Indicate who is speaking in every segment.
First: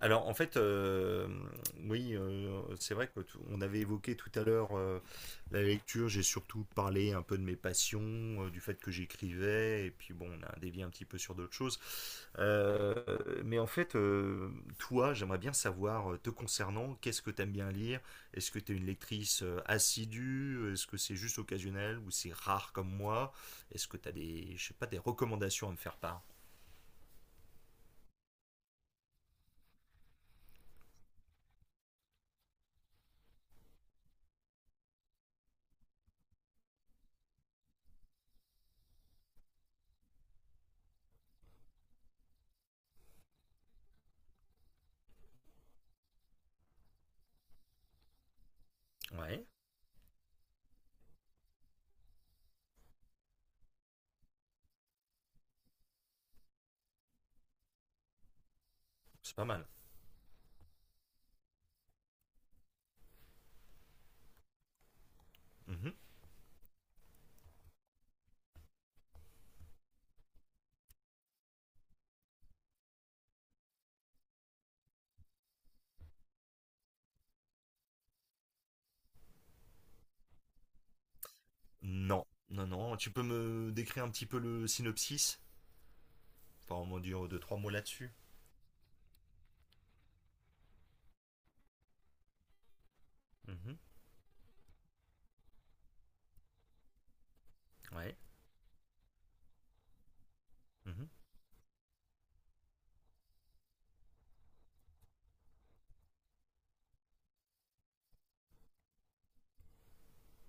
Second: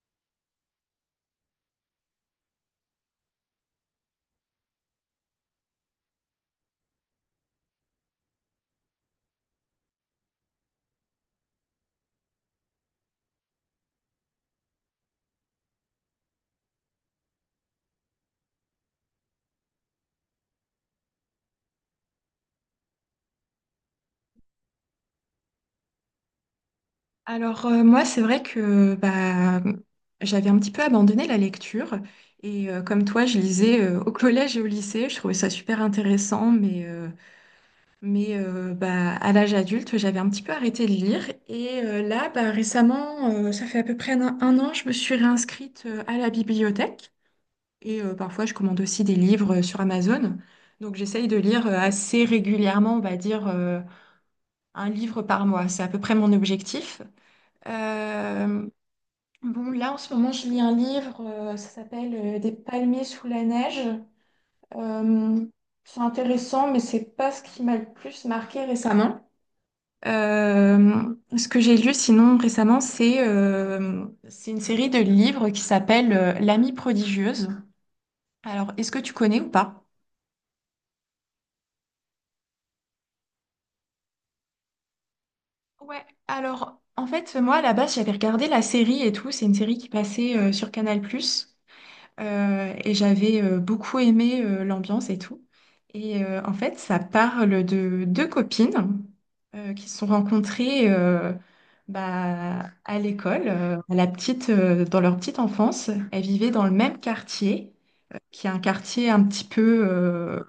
Speaker 1: Alors en fait, oui, c'est vrai que on avait évoqué tout à l'heure la lecture. J'ai surtout parlé un peu de mes passions, du fait que j'écrivais, et puis bon, on a dévié un petit peu sur d'autres choses. Euh, mais en fait, toi, j'aimerais bien savoir, te concernant, qu'est-ce que t'aimes bien lire? Est-ce que t'es une lectrice assidue? Est-ce que c'est juste occasionnel ou c'est rare comme moi? Est-ce que t'as des, je sais pas, des recommandations à me faire part?
Speaker 2: Moi, c'est vrai que j'avais un petit peu abandonné la lecture comme toi, je lisais au collège et au lycée, je trouvais ça super intéressant, mais à l'âge adulte, j'avais un petit peu arrêté de lire là, récemment, ça fait à peu près un an, je me suis réinscrite à la bibliothèque parfois, je commande aussi des
Speaker 1: Ouais,
Speaker 2: livres sur Amazon. Donc j'essaye de lire assez régulièrement, on va dire, un livre par mois. C'est à peu près mon objectif. Euh,
Speaker 1: c'est pas mal.
Speaker 2: Bon, là, en ce moment, je lis un livre, ça s'appelle Des palmiers sous la neige. Euh, c'est intéressant, mais c'est pas ce qui m'a le plus marqué récemment. Euh, Ce que j'ai lu sinon récemment, c'est une série de livres qui s'appelle L'amie prodigieuse. Alors, est-ce que tu connais ou pas?
Speaker 1: Non, non, non. Tu peux me décrire un petit peu le synopsis.
Speaker 2: Ouais, alors
Speaker 1: Enfin, on va
Speaker 2: en
Speaker 1: dire
Speaker 2: fait,
Speaker 1: deux,
Speaker 2: moi
Speaker 1: trois
Speaker 2: à
Speaker 1: mots
Speaker 2: la base,
Speaker 1: là-dessus.
Speaker 2: j'avais regardé la série et tout, c'est une série qui passait sur Canal+. Et j'avais
Speaker 1: Mhm.
Speaker 2: beaucoup aimé l'ambiance et tout. En fait, ça parle de
Speaker 1: Ouais.
Speaker 2: deux copines qui se sont rencontrées
Speaker 1: Mhm.
Speaker 2: à l'école, dans leur petite enfance. Elles vivaient dans le même quartier, qui est un quartier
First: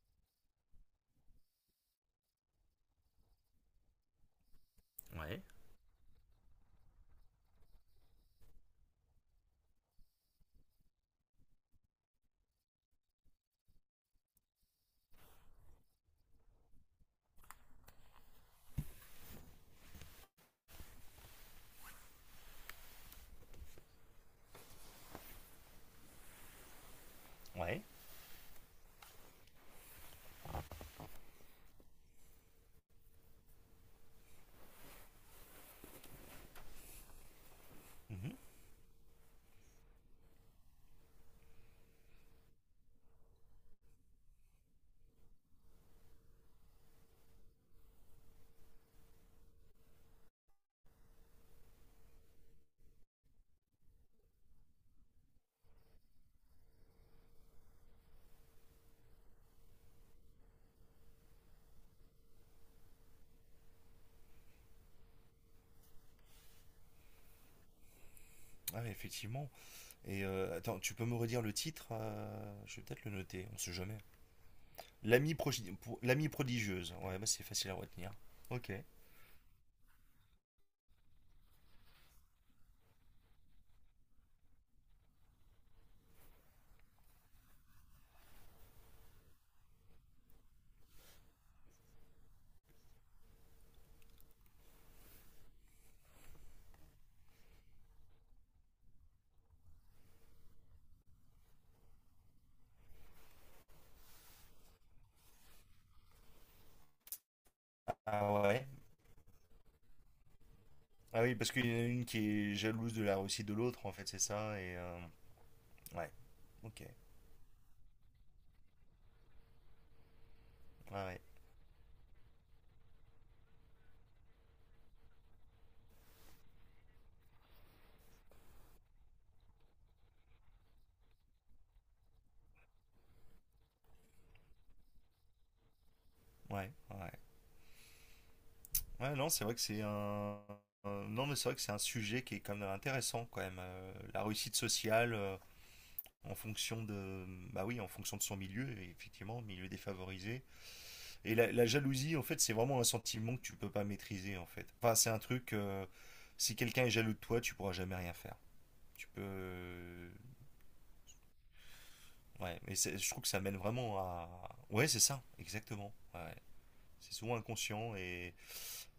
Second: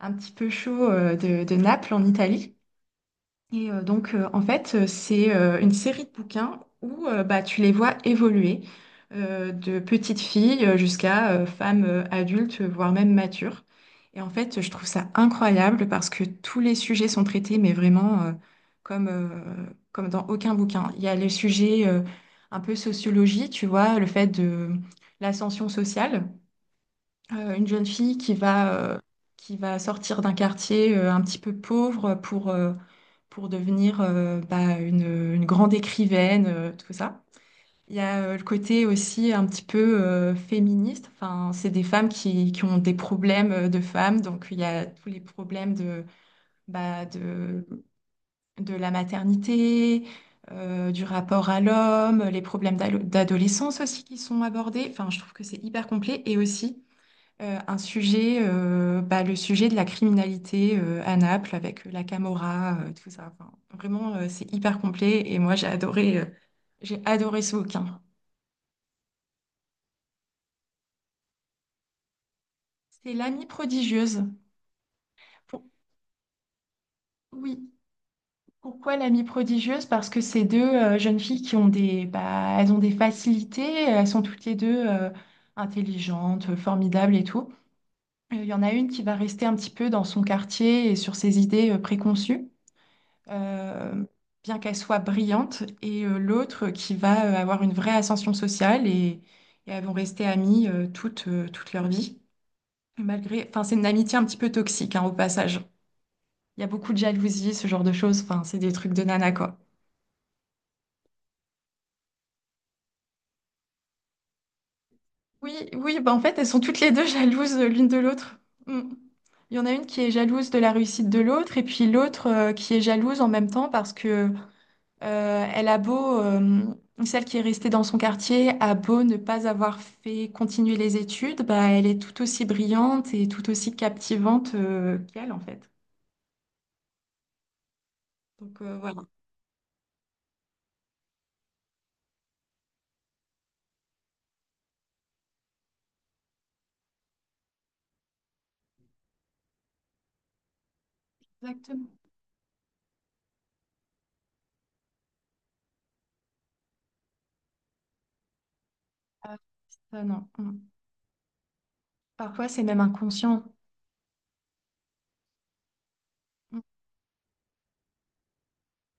Speaker 2: un petit peu chaud de Naples en Italie. Et donc, en fait, c'est
Speaker 1: Ouais.
Speaker 2: une série de bouquins où tu les vois évoluer de petite fille jusqu'à femme adulte, voire même mature. Et en fait, je trouve ça incroyable parce que tous les sujets sont traités, mais vraiment comme, euh, comme dans aucun bouquin. Il y a les sujets un peu sociologie, tu vois, le fait de l'ascension sociale, une
Speaker 1: Ouais.
Speaker 2: jeune fille qui va sortir d'un quartier un petit peu pauvre pour devenir une grande écrivaine, tout ça. Il y a
Speaker 1: Mhm.
Speaker 2: le côté aussi un petit peu féministe. Enfin, c'est des femmes qui ont des problèmes de femmes. Donc, il y a tous les problèmes bah, de, de la maternité, du rapport à l'homme, les problèmes d'adolescence aussi qui sont abordés. Enfin, je trouve que c'est hyper complet. Et aussi, un sujet, le sujet de la criminalité à Naples avec la Camorra, tout ça. Enfin, vraiment, c'est hyper complet et moi j'ai adoré ce bouquin.
Speaker 1: Ah, mais effectivement. Et attends, tu peux me redire le titre. Je vais peut-être le
Speaker 2: C'est L'amie
Speaker 1: noter, on sait jamais.
Speaker 2: prodigieuse.
Speaker 1: L'ami
Speaker 2: Pour-
Speaker 1: progi- pro- l'ami prodigieuse. Ouais, bah c'est
Speaker 2: Oui,
Speaker 1: facile à retenir. Ok.
Speaker 2: pourquoi l'amie prodigieuse? Parce que c'est deux jeunes filles qui ont des, bah, elles ont des facilités, elles sont toutes les deux intelligentes, formidables et tout. Il y en a une qui va rester un petit peu dans son quartier et sur ses idées préconçues, euh, bien qu'elle soit brillante, l'autre qui va avoir une vraie ascension sociale, et elles vont rester amies toute leur vie. Malgré, enfin, c'est une amitié un petit peu toxique, hein, au passage. Il y a beaucoup de jalousie, ce genre de choses.
Speaker 1: Ah
Speaker 2: Enfin, c'est
Speaker 1: ouais.
Speaker 2: des trucs de nana, quoi.
Speaker 1: Ah oui, parce qu'il y en a une qui est jalouse de la réussite de l'autre, en fait, c'est ça. Et
Speaker 2: Oui, oui,
Speaker 1: ouais.
Speaker 2: bah en fait, elles sont toutes
Speaker 1: Ok.
Speaker 2: les deux jalouses l'une de l'autre. Mm. Il y en a une qui est jalouse de la
Speaker 1: Ouais,
Speaker 2: réussite de
Speaker 1: ouais.
Speaker 2: l'autre et puis l'autre qui est jalouse en même temps parce que… elle a beau, celle qui est restée dans son quartier, a beau ne pas avoir fait continuer les études, bah, elle est tout aussi brillante et tout aussi captivante, qu'elle, en fait.
Speaker 1: Ouais, ouais.
Speaker 2: Voilà.
Speaker 1: Ouais, non, c'est vrai que c'est un. Un- Non, mais c'est vrai que c'est un sujet qui est quand même intéressant, quand même. La réussite sociale en fonction de. Bah oui, en fonction de son milieu, et effectivement, milieu défavorisé. Et la
Speaker 2: Exactement.
Speaker 1: jalousie, en fait, c'est vraiment un sentiment que tu peux pas maîtriser, en fait. Enfin, c'est un truc. Si quelqu'un est jaloux de toi, tu pourras jamais rien faire. Tu peux.
Speaker 2: Ah, ça, non. Mm. Parfois,
Speaker 1: Ouais,
Speaker 2: c'est
Speaker 1: mais
Speaker 2: même
Speaker 1: je trouve que ça
Speaker 2: inconscient.
Speaker 1: mène vraiment à. Ouais, c'est ça, exactement. Ouais.
Speaker 2: Mm.
Speaker 1: C'est souvent inconscient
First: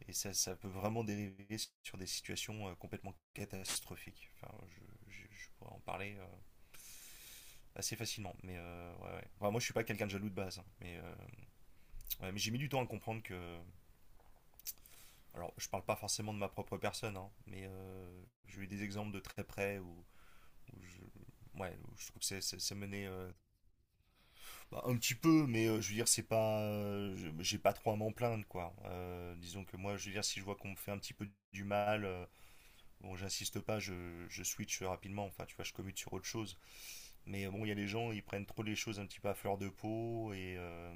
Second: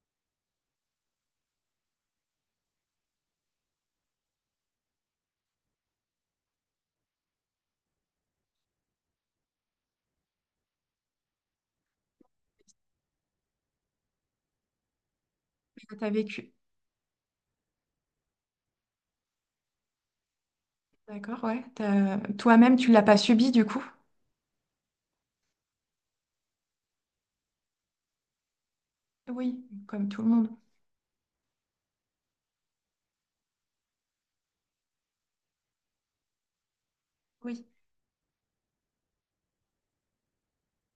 Speaker 1: et ça peut vraiment dériver sur des situations complètement catastrophiques. Enfin, je pourrais en parler assez facilement. Mais ouais, ouais. Enfin, moi, je suis pas quelqu'un de jaloux de base, hein, mais ouais, mais j'ai mis du temps à comprendre que. Alors, je parle
Speaker 2: Bah,
Speaker 1: pas
Speaker 2: t'as
Speaker 1: forcément de ma
Speaker 2: vécu.
Speaker 1: propre personne, hein, mais j'ai eu des exemples de très près où
Speaker 2: D'accord,
Speaker 1: je.
Speaker 2: ouais.
Speaker 1: Ouais, je trouve que c'est
Speaker 2: Toi-même, tu l'as
Speaker 1: mené
Speaker 2: pas subi, du coup?
Speaker 1: bah, un petit peu, mais je veux dire, c'est pas. J'ai pas trop à m'en plaindre, quoi.
Speaker 2: Oui,
Speaker 1: Disons que moi, je
Speaker 2: comme
Speaker 1: veux
Speaker 2: tout
Speaker 1: dire,
Speaker 2: le
Speaker 1: si je
Speaker 2: monde.
Speaker 1: vois qu'on me fait un petit peu du mal. Bon, j'insiste pas, je switch rapidement, enfin, tu vois, je commute sur autre chose. Mais
Speaker 2: Oui.
Speaker 1: bon, il y a des gens, ils prennent trop les choses un petit peu à fleur de peau, et, euh,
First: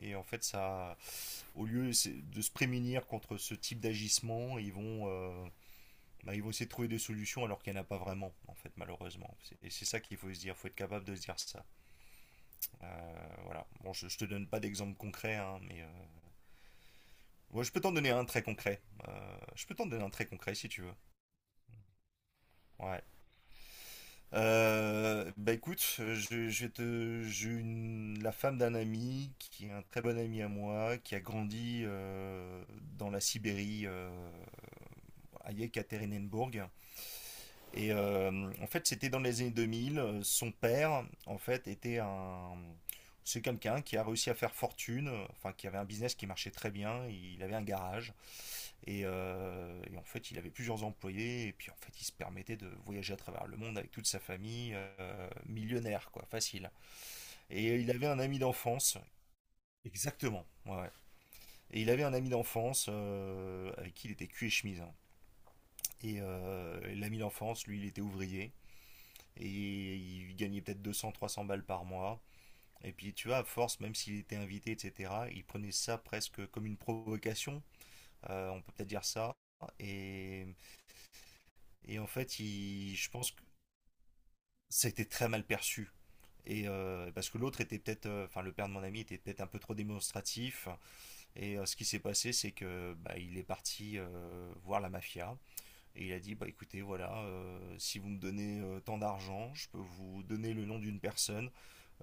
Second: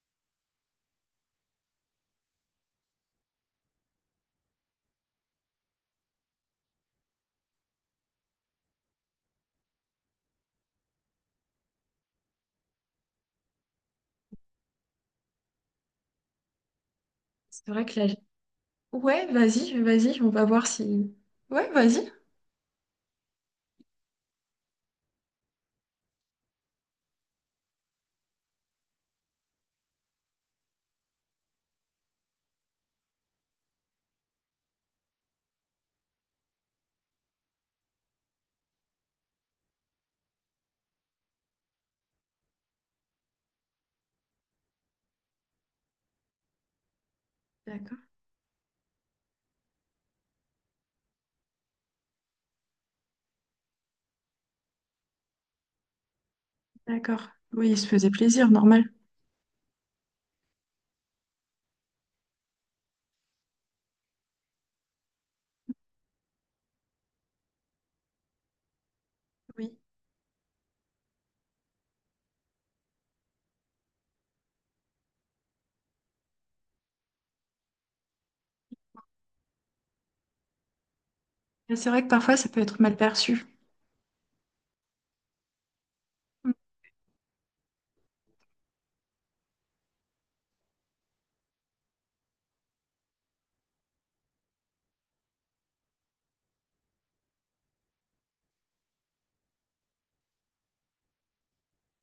Speaker 1: et en fait, ça, au lieu de se prémunir contre ce type d'agissement, ils vont essayer de trouver des solutions alors qu'il n'y en a pas vraiment, en fait, malheureusement. Et c'est ça qu'il faut se dire, faut être capable de se dire ça. Voilà. Bon, je te donne pas d'exemple concret, hein, mais ouais,
Speaker 2: C'est
Speaker 1: je peux
Speaker 2: vrai
Speaker 1: t'en
Speaker 2: que la…
Speaker 1: donner un très concret.
Speaker 2: Ouais,
Speaker 1: Je peux
Speaker 2: vas-y,
Speaker 1: t'en donner un
Speaker 2: vas-y,
Speaker 1: très
Speaker 2: on va
Speaker 1: concret
Speaker 2: voir
Speaker 1: si tu veux.
Speaker 2: si… Ouais, vas-y.
Speaker 1: Ouais. Bah écoute, je vais te, j'ai une, la femme d'un ami qui est un très bon ami à moi, qui a grandi dans la Sibérie, à Yekaterinenburg. Et en fait, c'était dans les années 2000. Son père, en fait, c'est quelqu'un qui a réussi à faire fortune, enfin qui avait un business qui marchait très bien. Il avait un
Speaker 2: D'accord,
Speaker 1: garage. Et en fait, il avait plusieurs employés, et puis en fait, il se permettait de voyager à travers le monde avec toute sa famille, millionnaire, quoi, facile.
Speaker 2: d'accord. Oui,
Speaker 1: Et
Speaker 2: il se
Speaker 1: il avait
Speaker 2: faisait
Speaker 1: un ami
Speaker 2: plaisir, normal.
Speaker 1: d'enfance, exactement, ouais, ouais. Et il avait un ami d'enfance avec qui il était cul et chemise, hein. Et l'ami d'enfance, lui, il était ouvrier,
Speaker 2: Oui.
Speaker 1: et il gagnait peut-être 200, 300 balles par mois. Et puis, tu vois, à force, même s'il était invité, etc., il prenait ça presque comme une provocation, on peut peut-être dire ça. Et,
Speaker 2: Mais c'est
Speaker 1: et
Speaker 2: vrai
Speaker 1: en
Speaker 2: que parfois
Speaker 1: fait,
Speaker 2: ça peut être
Speaker 1: il,
Speaker 2: mal
Speaker 1: je pense
Speaker 2: perçu.
Speaker 1: c'était très mal perçu. Et parce que l'autre était peut-être, enfin le père de mon ami était peut-être un peu trop démonstratif. Et ce qui s'est passé, c'est que bah, il est parti voir la mafia. Et il a dit, bah écoutez, voilà, si vous me donnez tant d'argent, je peux vous donner le nom d'une personne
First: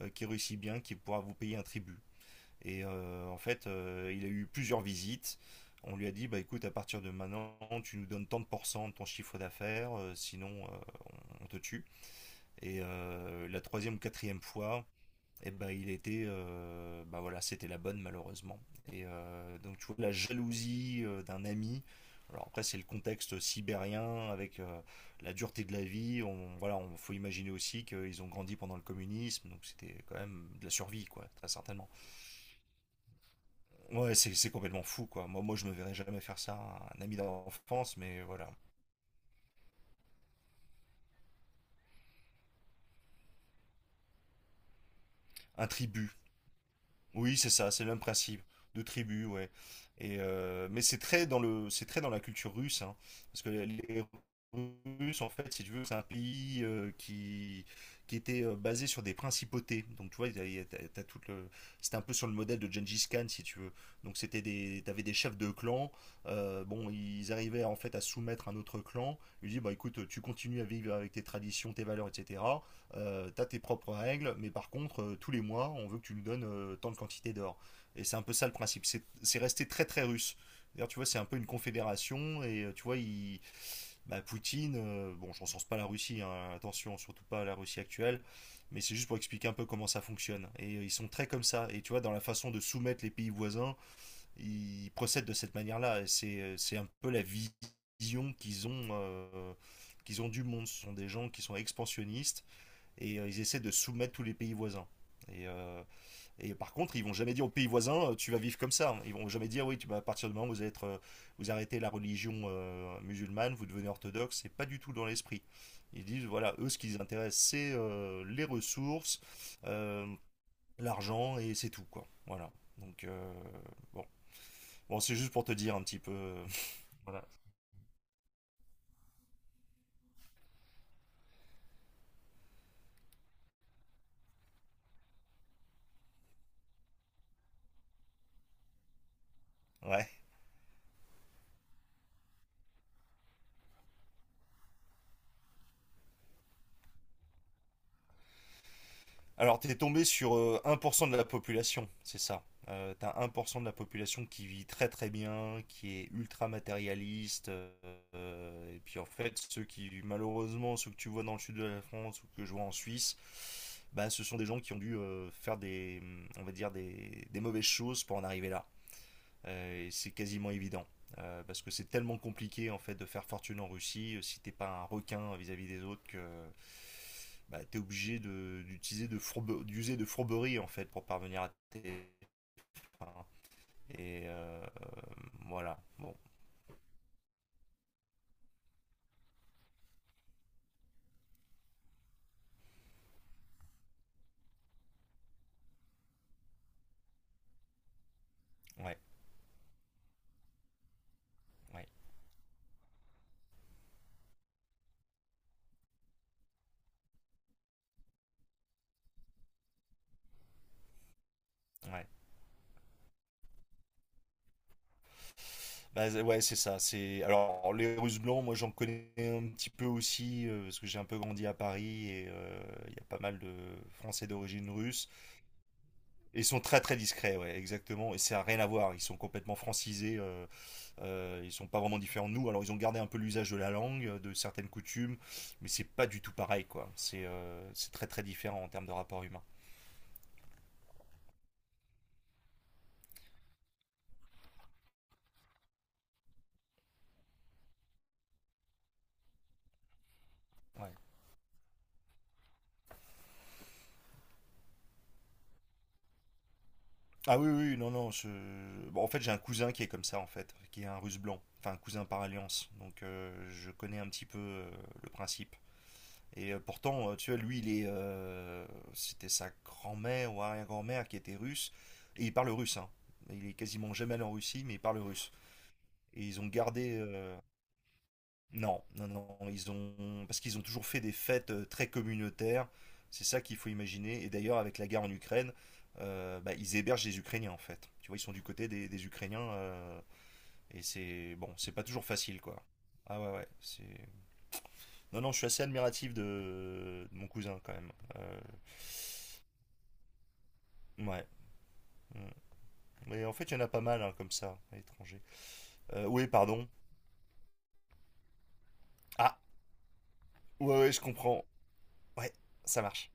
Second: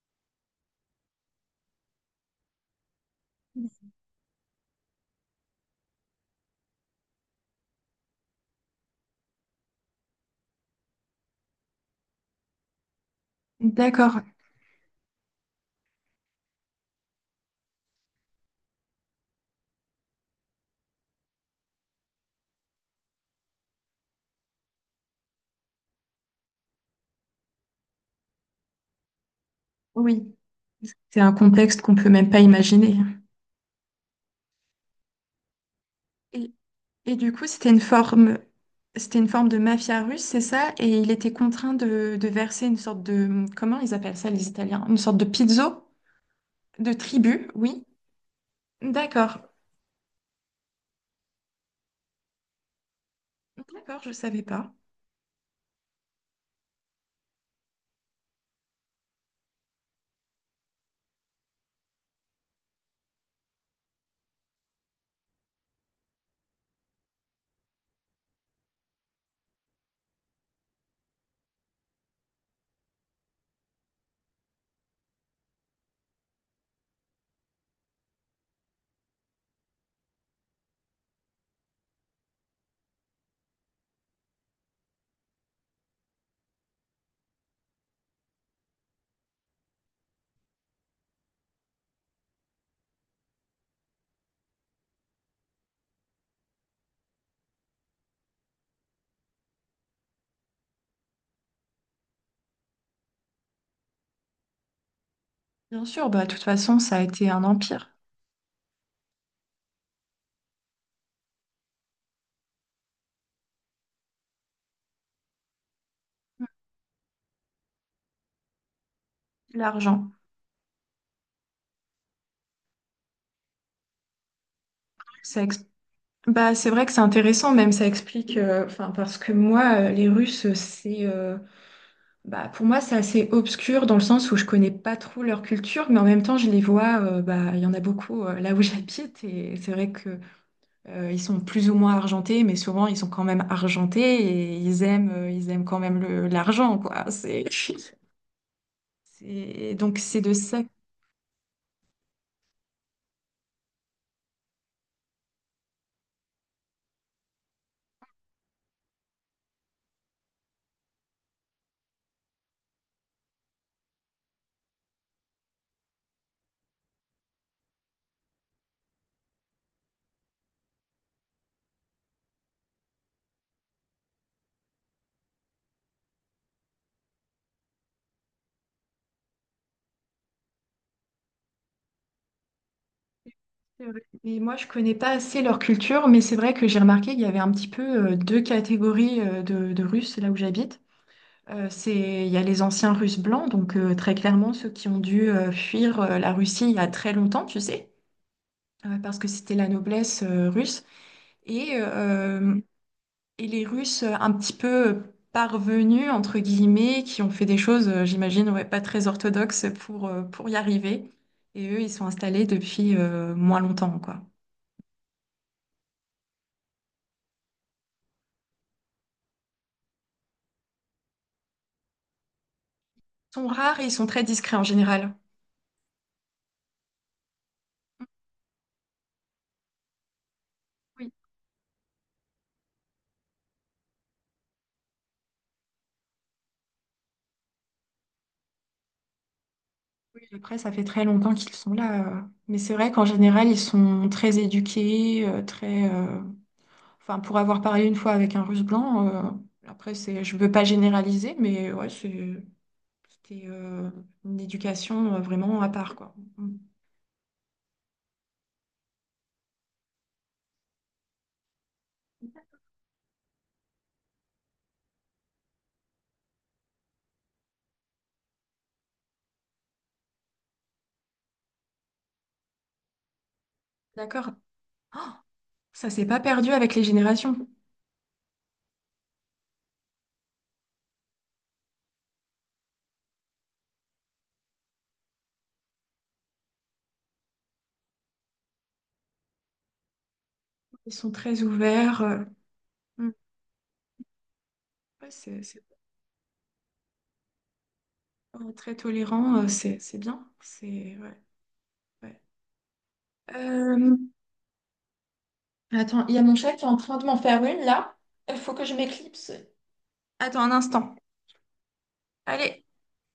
Speaker 1: qui réussit bien, qui pourra vous payer un tribut. Et en fait, il a eu plusieurs visites. On lui a dit, bah écoute, à partir de maintenant, tu nous donnes tant de pourcents de ton chiffre d'affaires, sinon on te tue. Et la troisième ou
Speaker 2: D'accord,
Speaker 1: quatrième fois, et ben il était, bah voilà, c'était la bonne malheureusement. Et donc tu vois la jalousie d'un ami. Alors après c'est le contexte sibérien avec la dureté de la vie. Voilà, on faut imaginer aussi qu'ils ont grandi pendant le communisme, donc c'était quand
Speaker 2: oui.
Speaker 1: même de la survie,
Speaker 2: C'est
Speaker 1: quoi,
Speaker 2: un
Speaker 1: très
Speaker 2: contexte
Speaker 1: certainement.
Speaker 2: qu'on peut même pas imaginer.
Speaker 1: Ouais, c'est complètement fou, quoi. Moi moi je me verrais jamais faire
Speaker 2: Et,
Speaker 1: ça à un ami
Speaker 2: et du coup,
Speaker 1: d'enfance, mais voilà.
Speaker 2: c'était une forme de mafia russe, c'est ça? Et il était contraint de verser une sorte de, comment ils appellent ça les Italiens? Une sorte de
Speaker 1: Un
Speaker 2: pizzo,
Speaker 1: tribut.
Speaker 2: de
Speaker 1: Oui,
Speaker 2: tribu,
Speaker 1: c'est ça,
Speaker 2: oui.
Speaker 1: c'est le même principe de tribu,
Speaker 2: D'accord,
Speaker 1: ouais. Et mais c'est très dans la culture russe, hein, parce que
Speaker 2: d'accord,
Speaker 1: les
Speaker 2: je savais pas.
Speaker 1: Russes, en fait, si tu veux, c'est un pays qui était basé sur des principautés. Donc tu vois, il y a- t'as- t'as c'était un peu sur le modèle de Gengis Khan, si tu veux. Donc t'avais des chefs de clan. Bon, ils arrivaient en fait à soumettre un autre clan. Ils disaient, bah écoute, tu continues à vivre avec tes traditions, tes valeurs, etc., t'as tes propres règles, mais par contre, tous les mois, on veut que tu nous donnes tant de quantité d'or. Et c'est un peu ça le principe. C'est resté très très russe. D'ailleurs, tu vois, c'est un peu une confédération, et tu vois, bah, Poutine, bon, je recense pas la Russie, hein, attention, surtout pas la Russie actuelle, mais c'est juste pour expliquer un peu comment ça fonctionne. Et ils sont très comme ça, et tu vois, dans la façon de soumettre les pays voisins, ils procèdent de cette manière-là, et c'est un peu la vision qu'ils ont du monde. Ce sont des gens qui sont expansionnistes et ils essaient de soumettre tous les pays voisins. Et, euh,
Speaker 2: Bien sûr, bah, de toute
Speaker 1: et par
Speaker 2: façon,
Speaker 1: contre,
Speaker 2: ça a
Speaker 1: ils vont
Speaker 2: été
Speaker 1: jamais
Speaker 2: un
Speaker 1: dire aux pays
Speaker 2: empire,
Speaker 1: voisins, tu vas vivre comme ça. Ils vont jamais dire, oui, tu, vas à partir du moment où vous, allez être, vous arrêtez la religion musulmane, vous devenez orthodoxe. C'est pas du tout dans l'esprit. Ils disent, voilà, eux, ce qui les intéresse, c'est les ressources, euh,
Speaker 2: l'argent.
Speaker 1: l'argent, et c'est tout, quoi. Voilà. Donc, bon. Bon, c'est juste
Speaker 2: Ça
Speaker 1: pour te
Speaker 2: ex-
Speaker 1: dire un petit peu.
Speaker 2: Bah, c'est vrai que c'est
Speaker 1: Voilà.
Speaker 2: intéressant, même ça explique, enfin, parce que moi, les Russes, bah, pour moi, c'est assez obscur dans le sens où je connais pas trop leur culture, mais en même temps, je les vois, bah, il y en a beaucoup là où j'habite, et c'est vrai
Speaker 1: Ouais.
Speaker 2: que ils sont plus ou moins argentés, mais souvent ils sont quand même argentés et ils aiment quand même l'argent, quoi. C'est,
Speaker 1: Alors, t'es
Speaker 2: donc
Speaker 1: tombé
Speaker 2: c'est de
Speaker 1: sur
Speaker 2: ça.
Speaker 1: 1% de la population, c'est ça. T'as 1% de la population qui vit très très bien, qui est ultra matérialiste. Et puis en fait, ceux qui, malheureusement, ceux que tu vois dans le sud de la France ou que je vois en Suisse, bah, ce sont des gens qui ont dû faire des, on va dire, des mauvaises choses pour en arriver là, et c'est quasiment évident. Parce que c'est tellement compliqué en fait de faire fortune en Russie si t'es pas un requin vis-à-vis des autres que bah, t'es obligé d'user de fourberie en fait pour parvenir à tes fins. Et
Speaker 2: Et moi, je connais pas assez leur
Speaker 1: voilà,
Speaker 2: culture,
Speaker 1: bon,
Speaker 2: mais c'est vrai que j'ai remarqué qu'il y avait un petit peu deux catégories de Russes là où j'habite. Il y a les anciens Russes blancs, donc très clairement ceux qui ont dû fuir la Russie il y a très longtemps, tu sais,
Speaker 1: ouais,
Speaker 2: parce que c'était la noblesse russe. Et,
Speaker 1: ouais,
Speaker 2: euh, et les Russes un petit peu parvenus, entre guillemets, qui ont fait des choses, j'imagine, ouais, pas très orthodoxes pour y arriver. Et eux, ils sont
Speaker 1: ouais.
Speaker 2: installés depuis moins longtemps, quoi.
Speaker 1: Bah, ouais, c'est ça. C'est alors les Russes blancs, moi j'en connais un petit peu aussi parce que j'ai un peu grandi à Paris et il y a pas
Speaker 2: Ils
Speaker 1: mal
Speaker 2: sont
Speaker 1: de
Speaker 2: rares et ils sont très
Speaker 1: Français
Speaker 2: discrets en
Speaker 1: d'origine russe.
Speaker 2: général.
Speaker 1: Ils sont très très discrets, ouais, exactement. Et ça n'a rien à voir. Ils sont complètement francisés. Ils sont pas vraiment différents de nous. Alors ils ont gardé un peu l'usage de la langue, de certaines coutumes, mais c'est pas du tout pareil, quoi. C'est très très différent en termes de rapport humain.
Speaker 2: Oui, après, ça fait très longtemps qu'ils sont là. Mais c'est vrai qu'en général, ils sont très éduqués, très… Enfin, pour avoir parlé une fois avec un Russe blanc, après, c'est, je veux pas
Speaker 1: Ouais.
Speaker 2: généraliser, mais ouais, c'était une éducation vraiment à part, quoi. Mm.
Speaker 1: Ah oui oui non non. Bon, en fait j'ai un cousin qui est comme ça en fait, qui est un Russe blanc, enfin un cousin par alliance. Donc je connais un petit peu le principe. Et pourtant, tu vois, lui, c'était sa grand-mère ou arrière-grand-mère qui était russe, et il parle russe, hein. Il est quasiment jamais allé
Speaker 2: D'accord.
Speaker 1: en Russie, mais il
Speaker 2: Oh,
Speaker 1: parle russe.
Speaker 2: ça s'est pas
Speaker 1: Et ils ont
Speaker 2: perdu avec les
Speaker 1: gardé,
Speaker 2: générations.
Speaker 1: non, non, non, ils ont, parce qu'ils ont toujours fait des fêtes très communautaires. C'est ça qu'il faut imaginer. Et d'ailleurs, avec la guerre en Ukraine, bah, ils hébergent les Ukrainiens en fait. Tu vois, ils sont du côté des Ukrainiens, et
Speaker 2: Ils sont
Speaker 1: c'est
Speaker 2: très
Speaker 1: bon, c'est pas
Speaker 2: ouverts.
Speaker 1: toujours facile, quoi.
Speaker 2: Mm.
Speaker 1: Ah ouais, ouais, c'est.
Speaker 2: Ouais,
Speaker 1: Non, non, je
Speaker 2: c'est
Speaker 1: suis
Speaker 2: c'est,
Speaker 1: assez admiratif de mon cousin quand même.
Speaker 2: euh, très tolérant. C'est bien. C'est, ouais,
Speaker 1: Ouais. Mm.
Speaker 2: ouais.
Speaker 1: Mais en fait, il y en a pas
Speaker 2: Euh,
Speaker 1: mal hein, comme ça, à l'étranger.
Speaker 2: Attends, il y a
Speaker 1: Oui,
Speaker 2: mon chat qui est
Speaker 1: pardon.
Speaker 2: en train de m'en faire une là. Il faut que je m'éclipse.
Speaker 1: Ah,
Speaker 2: Attends un
Speaker 1: ouais, ouais,
Speaker 2: instant.
Speaker 1: je comprends. Ouais,
Speaker 2: Allez.
Speaker 1: ça marche.